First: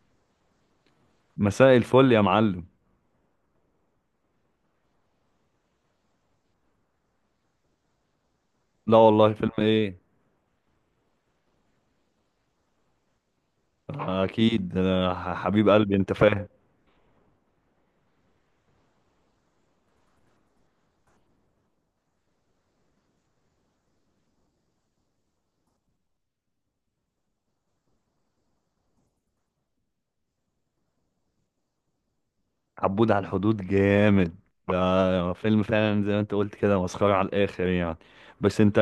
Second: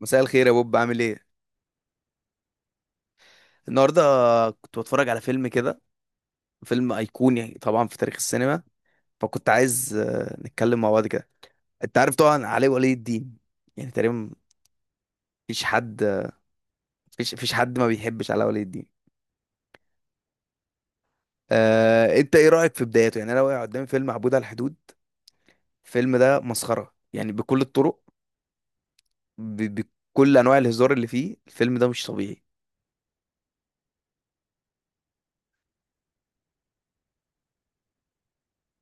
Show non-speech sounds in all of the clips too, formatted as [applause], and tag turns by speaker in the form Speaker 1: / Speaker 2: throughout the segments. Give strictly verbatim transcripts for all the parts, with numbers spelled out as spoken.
Speaker 1: مساء الخير يا بوب، عامل ايه
Speaker 2: مساء الفل يا معلم.
Speaker 1: النهارده؟ كنت بتفرج على فيلم كده، فيلم ايقوني طبعا في تاريخ السينما.
Speaker 2: لا والله،
Speaker 1: فكنت
Speaker 2: فيلم
Speaker 1: عايز
Speaker 2: ايه؟
Speaker 1: آه، نتكلم مع بعض كده. انت عارف طبعا علي ولي الدين، يعني تقريبا
Speaker 2: اكيد أنا
Speaker 1: مفيش
Speaker 2: حبيب قلبي،
Speaker 1: حد،
Speaker 2: انت فاهم.
Speaker 1: مفيش مفيش حد ما بيحبش علي ولي الدين. آه، انت ايه رايك في بدايته؟ يعني انا واقع قدامي فيلم عبود على الحدود. الفيلم ده مسخره يعني بكل الطرق، ب... بكل انواع الهزار اللي فيه. الفيلم ده مش طبيعي.
Speaker 2: عبود على الحدود جامد. ده فيلم فعلا زي ما انت قلت كده، مسخرة على الاخر يعني. بس انت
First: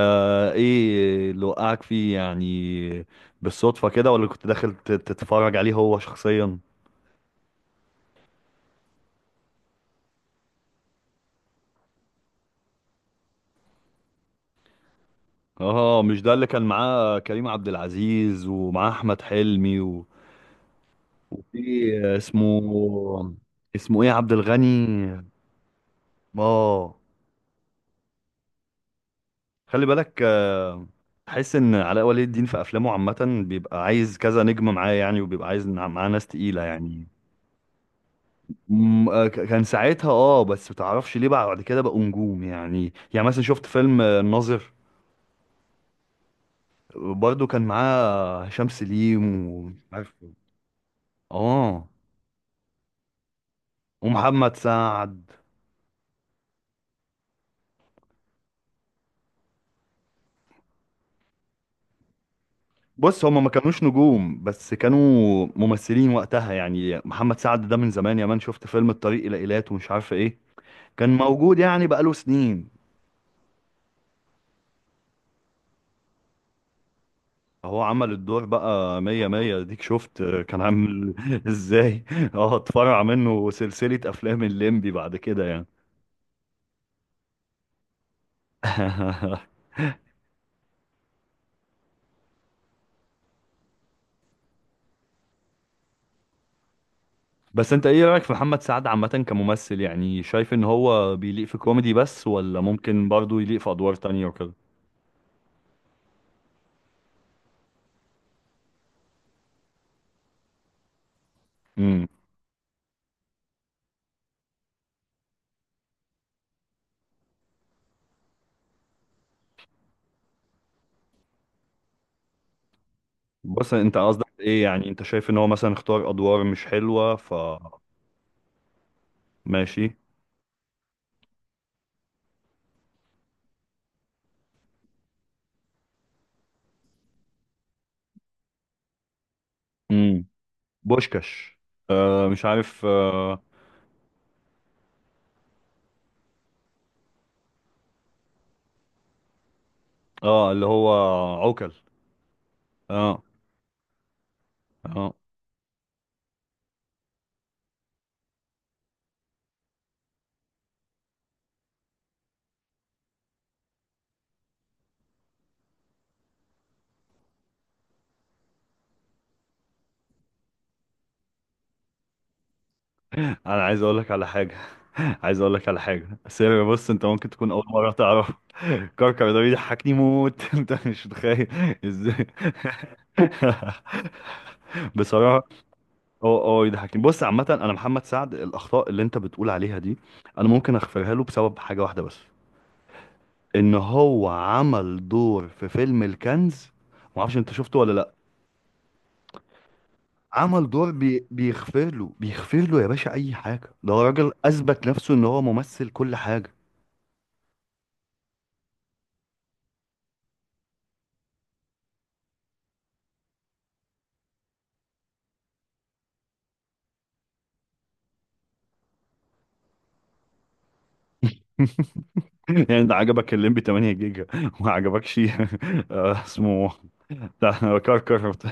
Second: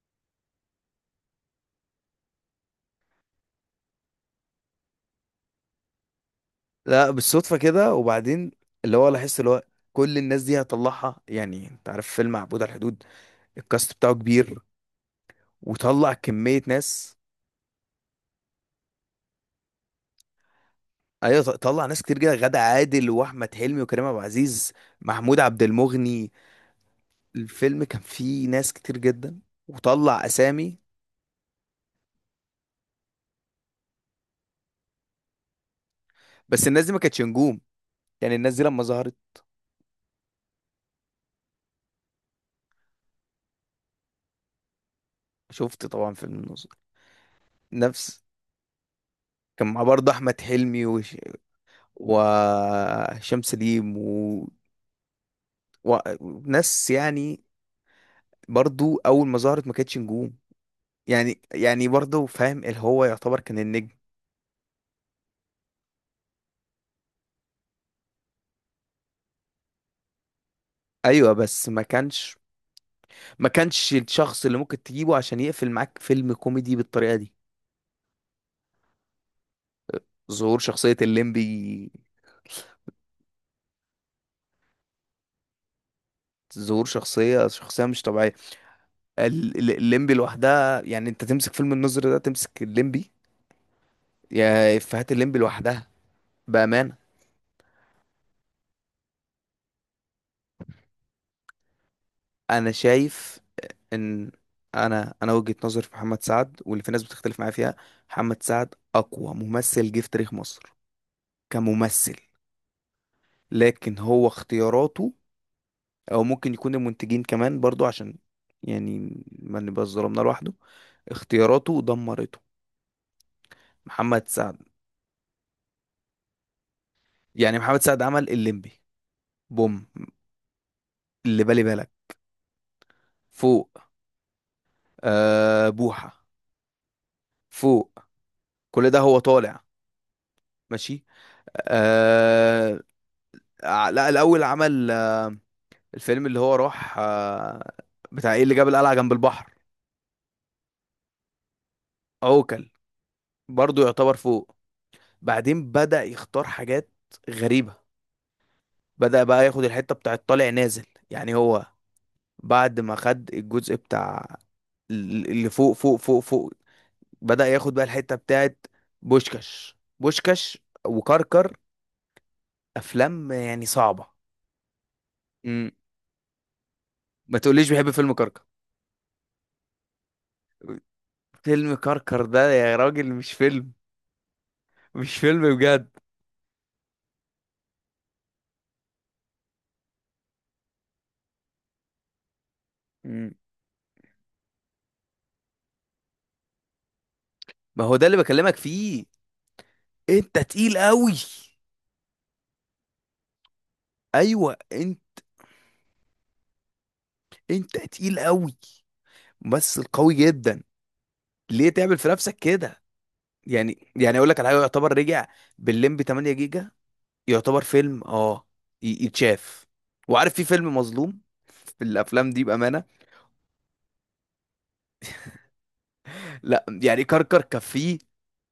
Speaker 2: ايه اللي وقعك فيه يعني؟ بالصدفة كده ولا كنت داخل تت- تتفرج عليه هو شخصيا؟
Speaker 1: لا بالصدفه كده، وبعدين اللي هو لاحظت اللي هو كل الناس دي هطلعها. يعني انت عارف فيلم عبود على الحدود، الكاست بتاعه كبير
Speaker 2: اه،
Speaker 1: وطلع
Speaker 2: مش ده اللي كان
Speaker 1: كمية ناس.
Speaker 2: معاه كريم عبد العزيز ومعاه احمد حلمي و-
Speaker 1: ايوه، ط- طلع
Speaker 2: وفي
Speaker 1: ناس كتير جدا: غادة عادل
Speaker 2: اسمه
Speaker 1: واحمد حلمي
Speaker 2: اسمه
Speaker 1: وكريم
Speaker 2: ايه،
Speaker 1: عبد
Speaker 2: عبد
Speaker 1: العزيز،
Speaker 2: الغني؟
Speaker 1: محمود عبد المغني.
Speaker 2: اه.
Speaker 1: الفيلم كان فيه ناس كتير جدا
Speaker 2: خلي بالك.
Speaker 1: وطلع اسامي.
Speaker 2: آه، تحس ان علاء ولي الدين في افلامه عامه بيبقى عايز كذا نجمه معاه يعني، وبيبقى عايز نع- معاه ناس تقيله
Speaker 1: بس الناس دي ما
Speaker 2: يعني.
Speaker 1: كانتش نجوم، يعني الناس دي لما
Speaker 2: م- آه،
Speaker 1: ظهرت.
Speaker 2: ك- كان ساعتها، اه، بس متعرفش ليه بقى بعد كده بقوا نجوم يعني يعني مثلا شفت فيلم آه، الناظر.
Speaker 1: شفت طبعا فيلم الناظر،
Speaker 2: برضه كان معاه
Speaker 1: نفس.
Speaker 2: آه، هشام سليم
Speaker 1: كان
Speaker 2: و،
Speaker 1: مع برضه
Speaker 2: عارفه،
Speaker 1: احمد حلمي وش...
Speaker 2: اه،
Speaker 1: وهشام سليم و...
Speaker 2: ومحمد سعد.
Speaker 1: و... وناس يعني. برضه اول ما ظهرت ما كانتش نجوم، يعني يعني برضه فاهم اللي هو
Speaker 2: بص،
Speaker 1: يعتبر
Speaker 2: هما ما
Speaker 1: كان
Speaker 2: كانوش
Speaker 1: النجم.
Speaker 2: نجوم بس كانوا ممثلين وقتها يعني. محمد سعد ده من زمان يا مان، شفت فيلم الطريق الى ايلات ومش عارف ايه. كان
Speaker 1: ايوه
Speaker 2: موجود
Speaker 1: بس ما
Speaker 2: يعني بقاله
Speaker 1: كانش،
Speaker 2: سنين.
Speaker 1: ما كانش الشخص اللي ممكن تجيبه عشان يقفل معاك فيلم كوميدي بالطريقه دي.
Speaker 2: هو عمل الدور بقى مية مية. ديك شفت آه،
Speaker 1: ظهور
Speaker 2: كان
Speaker 1: شخصيه
Speaker 2: عامل [laughs]
Speaker 1: الليمبي،
Speaker 2: ازاي. اه، اتفرع منه سلسلة افلام الليمبي بعد كده يعني.
Speaker 1: ظهور شخصيه شخصيه مش طبيعيه. ال-
Speaker 2: [laughs]
Speaker 1: ال- الليمبي لوحدها، يعني انت تمسك فيلم النظر ده تمسك الليمبي، يا افيهات الليمبي لوحدها، بامانه.
Speaker 2: بس انت ايه رأيك في محمد سعد عامة كممثل؟ يعني شايف ان هو بيليق في كوميدي بس ولا
Speaker 1: انا
Speaker 2: ممكن برضه
Speaker 1: شايف
Speaker 2: يليق في ادوار تانية
Speaker 1: ان،
Speaker 2: وكده؟
Speaker 1: انا انا وجهه نظري في محمد سعد واللي في ناس بتختلف معايا فيها، محمد سعد اقوى ممثل جه في تاريخ مصر
Speaker 2: امم.
Speaker 1: كممثل. لكن هو اختياراته، او ممكن يكون المنتجين كمان برضو عشان، يعني ما نبقاش ظلمنا لوحده، اختياراته دمرته.
Speaker 2: بص، انت
Speaker 1: محمد
Speaker 2: قصدك
Speaker 1: سعد،
Speaker 2: ايه يعني؟ انت شايف ان هو مثلا اختار ادوار مش حلوة ف...
Speaker 1: يعني محمد سعد عمل الليمبي، بوم،
Speaker 2: ماشي.
Speaker 1: اللي بالي بالك، فوق، آه بوحة، فوق، كل ده هو طالع.
Speaker 2: امم.
Speaker 1: ماشي.
Speaker 2: بوشكاش. آه، مش
Speaker 1: آه.
Speaker 2: عارف. اه,
Speaker 1: ع- لا، الاول عمل آه الفيلم اللي هو راح آه بتاع ايه اللي جاب القلعة جنب البحر،
Speaker 2: آه، اللي هو عوكل.
Speaker 1: عوكل.
Speaker 2: اه
Speaker 1: برضو يعتبر فوق.
Speaker 2: اه،
Speaker 1: بعدين بدأ يختار حاجات غريبة، بدأ بقى ياخد الحتة بتاعة طالع نازل. يعني هو بعد ما خد الجزء بتاع ال- اللي فوق فوق فوق فوق، بدأ ياخد بقى الحتة بتاعة بوشكاش، بوشكاش وكركر، أفلام
Speaker 2: انا
Speaker 1: يعني
Speaker 2: عايز اقول
Speaker 1: صعبة.
Speaker 2: لك على حاجه. [laughs] عايز اقول لك
Speaker 1: مم.
Speaker 2: على حاجه، بس هي- بص، انت ممكن
Speaker 1: ما
Speaker 2: تكون اول
Speaker 1: تقوليش
Speaker 2: مره
Speaker 1: بحب فيلم
Speaker 2: تعرف.
Speaker 1: كركر.
Speaker 2: كركر ده بيضحكني موت. [laughs] انت مش متخيل
Speaker 1: فيلم كركر
Speaker 2: ازاي.
Speaker 1: ده يا راجل مش فيلم،
Speaker 2: [laughs]
Speaker 1: مش
Speaker 2: بصراحه،
Speaker 1: فيلم بجد.
Speaker 2: هو هو يضحكني. بص، عامه انا محمد سعد، الاخطاء اللي انت بتقول عليها دي انا ممكن اغفرها له بسبب حاجه واحده بس.
Speaker 1: مم.
Speaker 2: ان هو عمل دور في فيلم الكنز. ما اعرفش انت شفته
Speaker 1: ما
Speaker 2: ولا
Speaker 1: هو ده
Speaker 2: لا.
Speaker 1: اللي بكلمك فيه، انت
Speaker 2: عمل
Speaker 1: تقيل
Speaker 2: دور
Speaker 1: قوي.
Speaker 2: بي... بيغفر له، بيغفر له يا باشا اي حاجه. ده راجل
Speaker 1: ايوه
Speaker 2: اثبت
Speaker 1: انت،
Speaker 2: نفسه ان هو ممثل كل حاجه.
Speaker 1: انت تقيل قوي، ممثل قوي جدا، ليه تعمل في نفسك كده؟ يعني يعني اقول لك على حاجه، يعتبر رجع بالليمب تمانية جيجا، يعتبر فيلم اه ي- يتشاف، وعارف في فيلم مظلوم، في الافلام دي
Speaker 2: [laughs] يعني
Speaker 1: بامانه.
Speaker 2: ده عجبك الليمبي 8 جيجا وما عجبكش؟ [laughs] آه،
Speaker 1: لا
Speaker 2: اسمه،
Speaker 1: يعني كركر
Speaker 2: بتاع
Speaker 1: كان فيه،
Speaker 2: كركر بتاع.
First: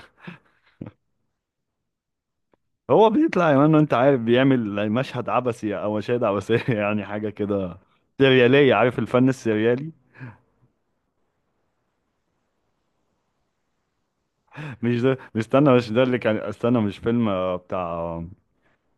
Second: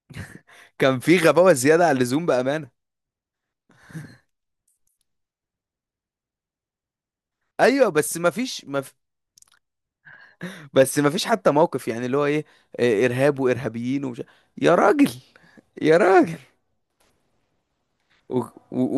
Speaker 1: كان فيه غباوه زياده عن اللزوم بامانه.
Speaker 2: هو بيطلع يا مان، انت عارف، بيعمل مشهد عبثي او مشاهد عبثيه [laughs] يعني حاجه كده
Speaker 1: ايوه بس ما فيش،
Speaker 2: سرياليه،
Speaker 1: ما في
Speaker 2: عارف الفن السريالي.
Speaker 1: بس ما فيش حتى موقف يعني اللي هو ايه، آه، ارهاب وارهابيين ومش، يا
Speaker 2: مش
Speaker 1: راجل،
Speaker 2: ده، مش استنى، مش
Speaker 1: يا
Speaker 2: ده اللي كان
Speaker 1: راجل،
Speaker 2: استنى، مش فيلم آه، بتاع.
Speaker 1: و... و...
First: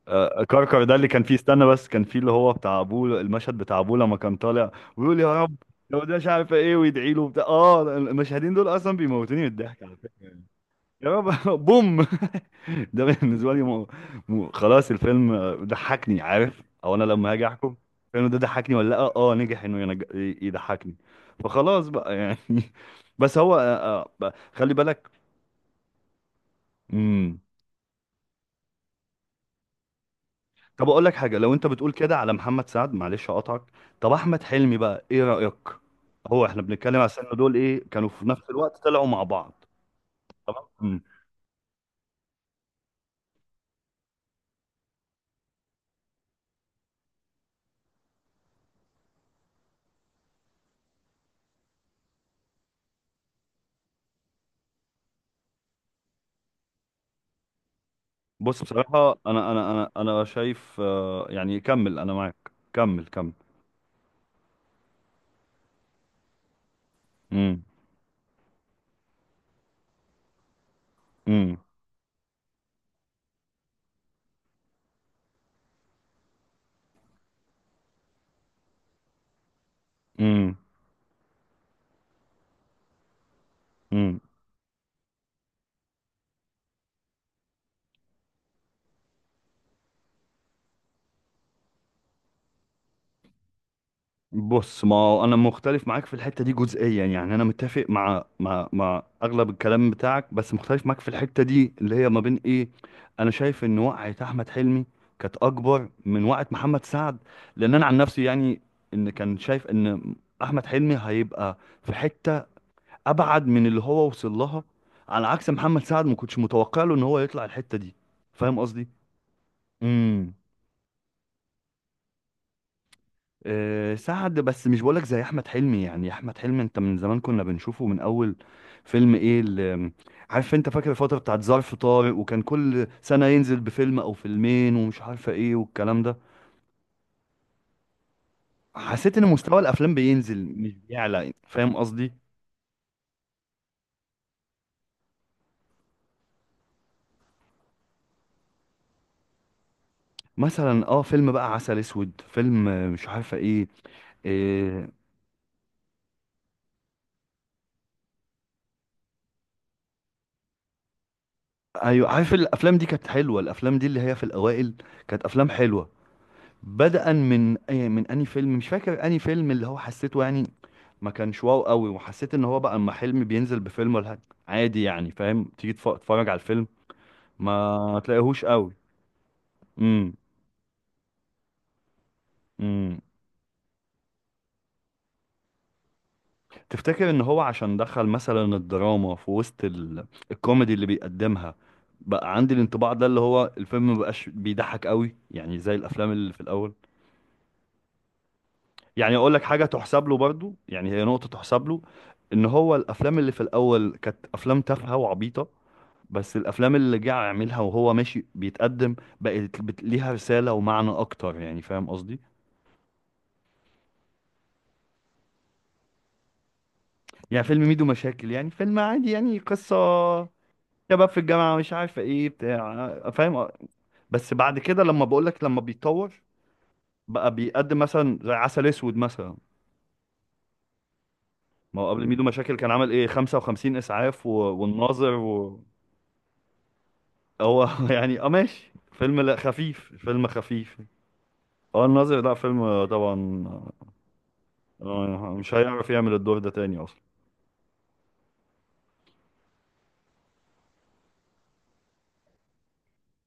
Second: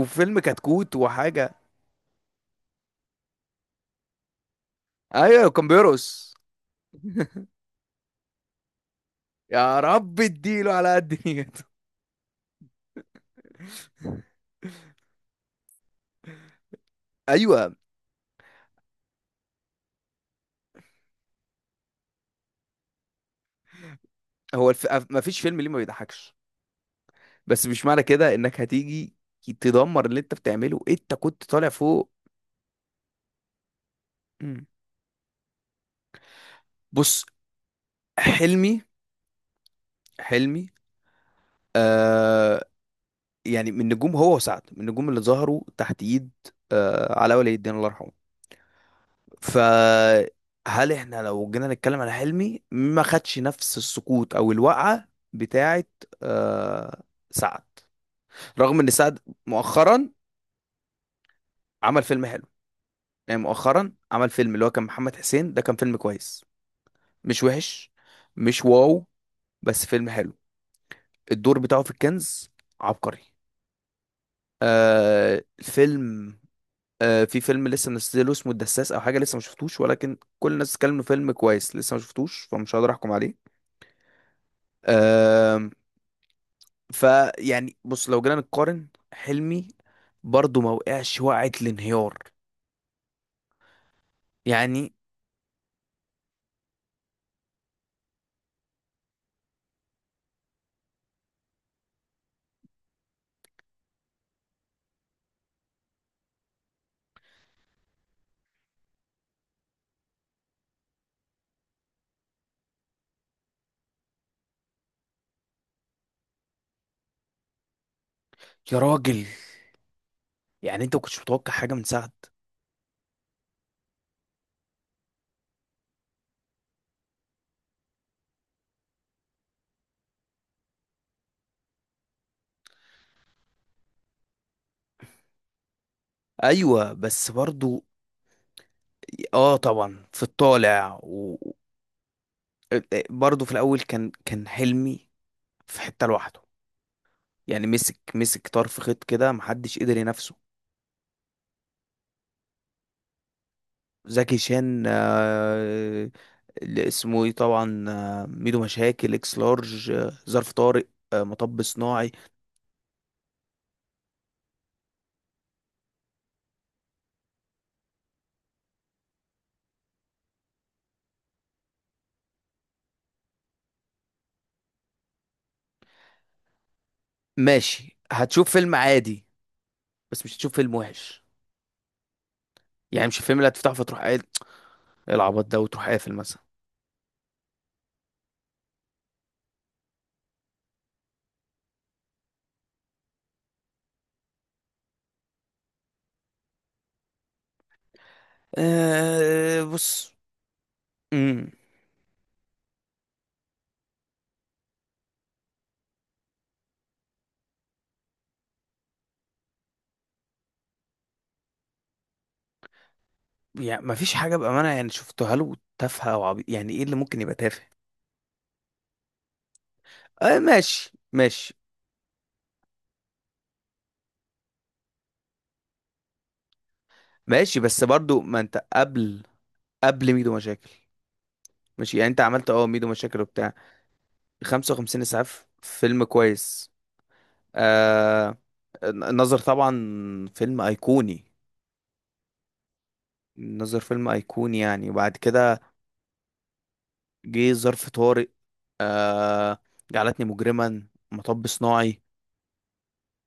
Speaker 1: وفيلم
Speaker 2: آه، آه، كركر ده
Speaker 1: كتكوت
Speaker 2: اللي كان فيه،
Speaker 1: وحاجه.
Speaker 2: استنى، بس كان فيه اللي هو بتاع ابوه، المشهد بتاع ابوه لما كان طالع ويقول يا
Speaker 1: ايوه
Speaker 2: رب
Speaker 1: كان
Speaker 2: لو ده مش
Speaker 1: بيرقص.
Speaker 2: عارف ايه ويدعي له
Speaker 1: [laughs]
Speaker 2: بتاع. اه، المشهدين دول اصلا بيموتوني من
Speaker 1: يا
Speaker 2: الضحك على فكره.
Speaker 1: رب اديله على
Speaker 2: يا
Speaker 1: قد
Speaker 2: رب.
Speaker 1: نيته.
Speaker 2: [laughs] بوم. [laughs] ده بالنسبه لي م... م... خلاص،
Speaker 1: [laughs]
Speaker 2: الفيلم ضحكني، عارف؟ او انا لما هاجي احكم
Speaker 1: ايوه.
Speaker 2: الفيلم ده ضحكني ولا لا؟ اه، نجح انه ينج... يضحكني، فخلاص بقى يعني. [laughs] بس هو، آه، آه،
Speaker 1: هو
Speaker 2: خلي
Speaker 1: الف...
Speaker 2: بالك.
Speaker 1: ما فيش فيلم ليه ما بيضحكش،
Speaker 2: امم.
Speaker 1: بس مش معنى كده انك هتيجي تدمر اللي انت بتعمله.
Speaker 2: طب اقول لك
Speaker 1: انت
Speaker 2: حاجه،
Speaker 1: كنت
Speaker 2: لو انت
Speaker 1: طالع
Speaker 2: بتقول
Speaker 1: فوق.
Speaker 2: كده على محمد سعد، معلش اقطعك. طب احمد
Speaker 1: مم.
Speaker 2: حلمي بقى ايه رايك؟ هو احنا بنتكلم على
Speaker 1: بص،
Speaker 2: السنه دول، ايه كانوا في نفس
Speaker 1: حلمي،
Speaker 2: الوقت طلعوا مع بعض.
Speaker 1: حلمي
Speaker 2: تمام.
Speaker 1: آه، يعني من نجوم، هو وسعد من النجوم اللي ظهروا تحت ايد آه علاء ولي الدين الله يرحمه. فهل احنا لو جينا نتكلم على حلمي ما خدش نفس السقوط او الوقعة بتاعت آه سعد؟
Speaker 2: بص،
Speaker 1: رغم ان
Speaker 2: بصراحة
Speaker 1: سعد
Speaker 2: أنا أنا أنا
Speaker 1: مؤخرا
Speaker 2: أنا شايف، آه، يعني، كمل،
Speaker 1: عمل
Speaker 2: أنا
Speaker 1: فيلم حلو،
Speaker 2: معاك، كمل كمل.
Speaker 1: يعني مؤخرا عمل فيلم اللي هو كان محمد حسين، ده كان فيلم كويس، مش
Speaker 2: امم
Speaker 1: وحش، مش واو، بس فيلم حلو.
Speaker 2: امم
Speaker 1: الدور بتاعه في الكنز عبقري. آه الفيلم، آه في فيلم لسه منزله اسمه الدساس او حاجه لسه ما شفتوش، ولكن كل
Speaker 2: امم
Speaker 1: الناس بتتكلم إنه فيلم كويس، لسه ما شفتوش فمش هقدر احكم عليه.
Speaker 2: امم.
Speaker 1: آه، فيعني بص لو جينا نقارن حلمي، برضه ما وقعش وقعة الانهيار
Speaker 2: بص،
Speaker 1: يعني.
Speaker 2: ما هو أنا مختلف معاك في الحتة دي جزئيا يعني. أنا متفق مع مع مع أغلب الكلام بتاعك، بس مختلف معاك في الحتة دي اللي هي ما بين إيه. أنا شايف إن وقعة أحمد حلمي كانت أكبر من وقعة محمد سعد. لأن أنا عن نفسي يعني، إن كان شايف إن أحمد حلمي هيبقى في حتة ابعد من اللي هو وصل لها، على عكس محمد سعد، ما كنتش متوقع له ان هو يطلع الحته دي. فاهم
Speaker 1: يا
Speaker 2: قصدي؟
Speaker 1: راجل،
Speaker 2: امم.
Speaker 1: يعني انت ما كنتش متوقع حاجه من سعد؟
Speaker 2: أه، سعد، بس مش بقولك زي احمد حلمي يعني. احمد حلمي انت من زمان كنا بنشوفه من اول فيلم. ايه اللي، عارف، انت فاكر الفتره بتاعت ظرف طارق؟ وكان كل سنه ينزل بفيلم او فيلمين ومش عارفه ايه والكلام ده.
Speaker 1: ايوه بس برضه
Speaker 2: حسيت ان
Speaker 1: اه
Speaker 2: مستوى الافلام
Speaker 1: طبعا في
Speaker 2: بينزل مش
Speaker 1: الطالع.
Speaker 2: بيعلى. فاهم قصدي؟
Speaker 1: وبرضه في الاول كان كان حلمي في حتة لوحده، يعني مسك مسك طرف خيط كده محدش قدر ينافسه.
Speaker 2: مثلا، اه، فيلم بقى عسل اسود، فيلم، آه، مش عارفه ايه.
Speaker 1: زكي شان
Speaker 2: آه،
Speaker 1: آه، اللي اسمه ايه طبعا، آه، ميدو مشاكل، اكس لارج، آه، ظرف طارق، آه، مطب
Speaker 2: ايوه،
Speaker 1: صناعي.
Speaker 2: عارف الافلام دي كانت حلوه. الافلام دي اللي هي في الاوائل كانت افلام حلوه. بدءا من أي- من اني فيلم، مش فاكر اني فيلم اللي هو حسيته يعني ما كانش واو قوي، وحسيت ان هو بقى اما حلمي بينزل بفيلم ولا حاجة عادي يعني. فاهم؟ تيجي تف- تتفرج على الفيلم
Speaker 1: ماشي
Speaker 2: ما تلاقيهوش
Speaker 1: هتشوف
Speaker 2: قوي.
Speaker 1: فيلم عادي،
Speaker 2: امم
Speaker 1: بس مش هتشوف فيلم وحش.
Speaker 2: امم.
Speaker 1: يعني مش الفيلم اللي هتفتحه فتروح قايل إيه العبط ده وتروح قافل مثلا.
Speaker 2: تفتكر ان هو عشان دخل مثلا الدراما في وسط ال... الكوميدي اللي بيقدمها، بقى عندي الانطباع ده اللي هو الفيلم مبقاش بيضحك قوي يعني زي الافلام اللي في الاول؟ يعني، اقول لك
Speaker 1: أه
Speaker 2: حاجه تحسب
Speaker 1: بص.
Speaker 2: له برضو، يعني هي نقطه
Speaker 1: مم.
Speaker 2: تحسب له، ان هو الافلام اللي في الاول كانت افلام تافهه وعبيطه، بس الافلام اللي جه يعملها وهو ماشي بيتقدم بقت بت- ليها رساله ومعنى اكتر يعني. فاهم قصدي؟
Speaker 1: يعني ما فيش حاجة بأمانة يعني شفتها له تافهة أو عبيط. يعني إيه اللي ممكن يبقى
Speaker 2: يعني فيلم
Speaker 1: تافه؟
Speaker 2: ميدو مشاكل يعني فيلم عادي، يعني قصه
Speaker 1: آه ماشي
Speaker 2: شباب في الجامعه
Speaker 1: ماشي.
Speaker 2: مش عارفه ايه بتاع، فاهم. بس بعد كده، لما بقول لك، لما بيتطور، بقى
Speaker 1: ماشي
Speaker 2: بيقدم
Speaker 1: بس
Speaker 2: مثلا
Speaker 1: برضو
Speaker 2: زي
Speaker 1: ما أنت
Speaker 2: عسل اسود
Speaker 1: قبل،
Speaker 2: مثلا.
Speaker 1: قبل ميدو مشاكل.
Speaker 2: ما هو
Speaker 1: ماشي،
Speaker 2: قبل
Speaker 1: يعني أنت
Speaker 2: ميدو
Speaker 1: عملت
Speaker 2: مشاكل
Speaker 1: أه
Speaker 2: كان
Speaker 1: ميدو
Speaker 2: عمل ايه،
Speaker 1: مشاكل وبتاع
Speaker 2: 55 اسعاف و...
Speaker 1: خمسة وخمسين
Speaker 2: والناظر.
Speaker 1: إسعاف، فيلم كويس.
Speaker 2: هو [laughs] يعني، اه،
Speaker 1: آه
Speaker 2: ماشي، فيلم، لا،
Speaker 1: النظر طبعا،
Speaker 2: خفيف، فيلم
Speaker 1: فيلم
Speaker 2: خفيف.
Speaker 1: أيقوني.
Speaker 2: اه، الناظر، لا، فيلم آه، طبعا.
Speaker 1: النظر فيلم أيقوني يعني.
Speaker 2: آه،
Speaker 1: وبعد
Speaker 2: آه، مش
Speaker 1: كده
Speaker 2: هيعرف يعمل الدور ده تاني اصلا.
Speaker 1: جه ظرف طارق، آه جعلتني مجرما، مطب صناعي،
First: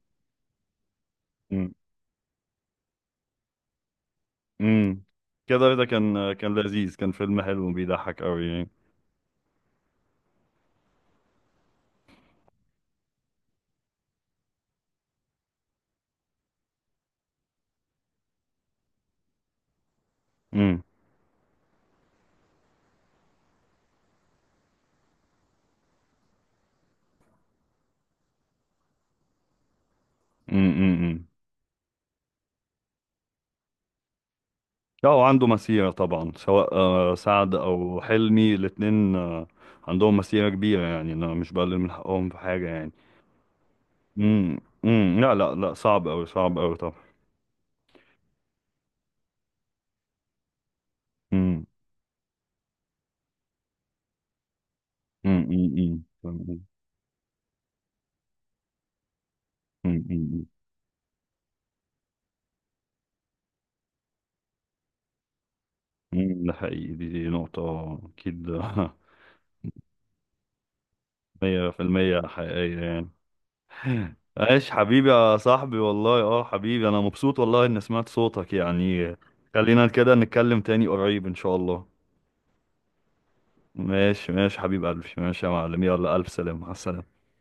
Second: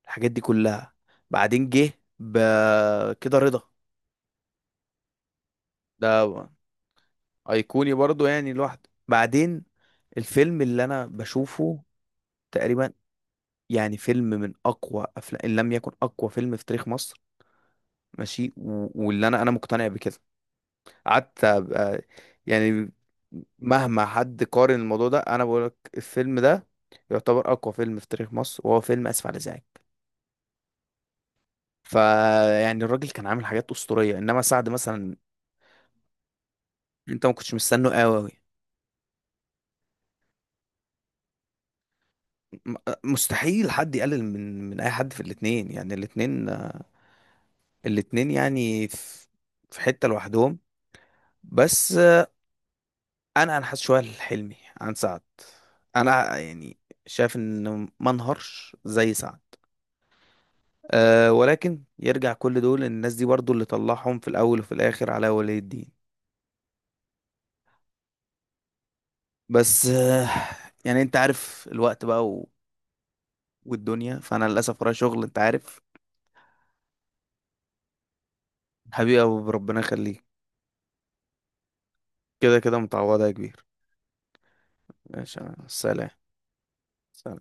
Speaker 1: الحاجات دي كلها. بعدين
Speaker 2: امم
Speaker 1: جه ب- كده رضا.
Speaker 2: امم. كده رضا كان، آه،
Speaker 1: ده
Speaker 2: كان لذيذ، كان فيلم حلو
Speaker 1: ايقوني
Speaker 2: وبيضحك
Speaker 1: برضو
Speaker 2: قوي
Speaker 1: يعني
Speaker 2: يعني.
Speaker 1: لوحده. بعدين الفيلم اللي انا بشوفه تقريبا، يعني فيلم من اقوى افلام ان لم يكن اقوى فيلم في تاريخ مصر، ماشي، و- واللي انا انا مقتنع بكده.
Speaker 2: امم
Speaker 1: قعدت أبقى، يعني مهما حد قارن الموضوع ده، انا بقول لك الفيلم ده يعتبر اقوى فيلم في تاريخ مصر، وهو فيلم اسف على الازعاج.
Speaker 2: امم امم.
Speaker 1: فيعني الراجل كان عامل حاجات اسطوريه، انما سعد
Speaker 2: لا،
Speaker 1: مثلا
Speaker 2: وعنده مسيرة طبعا، سواء آه،
Speaker 1: انت ما كنتش
Speaker 2: سعد
Speaker 1: مستنه
Speaker 2: او
Speaker 1: قوي أوي.
Speaker 2: حلمي، الاتنين آه، عندهم مسيرة كبيرة يعني. انا مش بقلل من حقهم في حاجة
Speaker 1: م-
Speaker 2: يعني.
Speaker 1: مستحيل حد يقلل
Speaker 2: امم
Speaker 1: من من اي حد
Speaker 2: امم.
Speaker 1: في
Speaker 2: لا لا
Speaker 1: الاتنين.
Speaker 2: لا،
Speaker 1: يعني
Speaker 2: صعب قوي،
Speaker 1: الاتنين،
Speaker 2: صعب قوي طبعا.
Speaker 1: الاتنين يعني في، في حتة لوحدهم.
Speaker 2: امم
Speaker 1: بس انا انحاز شوية لحلمي عن سعد.
Speaker 2: امم
Speaker 1: انا يعني شايف ان ما انهارش زي سعد.
Speaker 2: امم.
Speaker 1: أه ولكن يرجع كل دول إن الناس دي برضو اللي طلعهم في الاول وفي الاخر على ولي الدين.
Speaker 2: مم، ده حقيقي، دي, دي نقطة أكيد. [laughs]
Speaker 1: بس أه يعني انت عارف
Speaker 2: مية في
Speaker 1: الوقت
Speaker 2: المية
Speaker 1: بقى و...
Speaker 2: حقيقية يعني.
Speaker 1: والدنيا، فانا
Speaker 2: عايش
Speaker 1: للاسف ورايا
Speaker 2: حبيبي
Speaker 1: شغل
Speaker 2: يا
Speaker 1: انت
Speaker 2: صاحبي
Speaker 1: عارف.
Speaker 2: والله. اه، حبيبي، أنا مبسوط والله إني سمعت صوتك يعني.
Speaker 1: حبيبي يا ابو، ربنا
Speaker 2: خلينا كده
Speaker 1: يخليك.
Speaker 2: نتكلم تاني قريب إن شاء الله.
Speaker 1: كده كده متعوضة يا كبير.
Speaker 2: ماشي ماشي حبيب قلبي،
Speaker 1: ماشي،
Speaker 2: ماشي يا معلم،
Speaker 1: سلام،
Speaker 2: يلا، ألف سلامة على السلامة.
Speaker 1: سلام.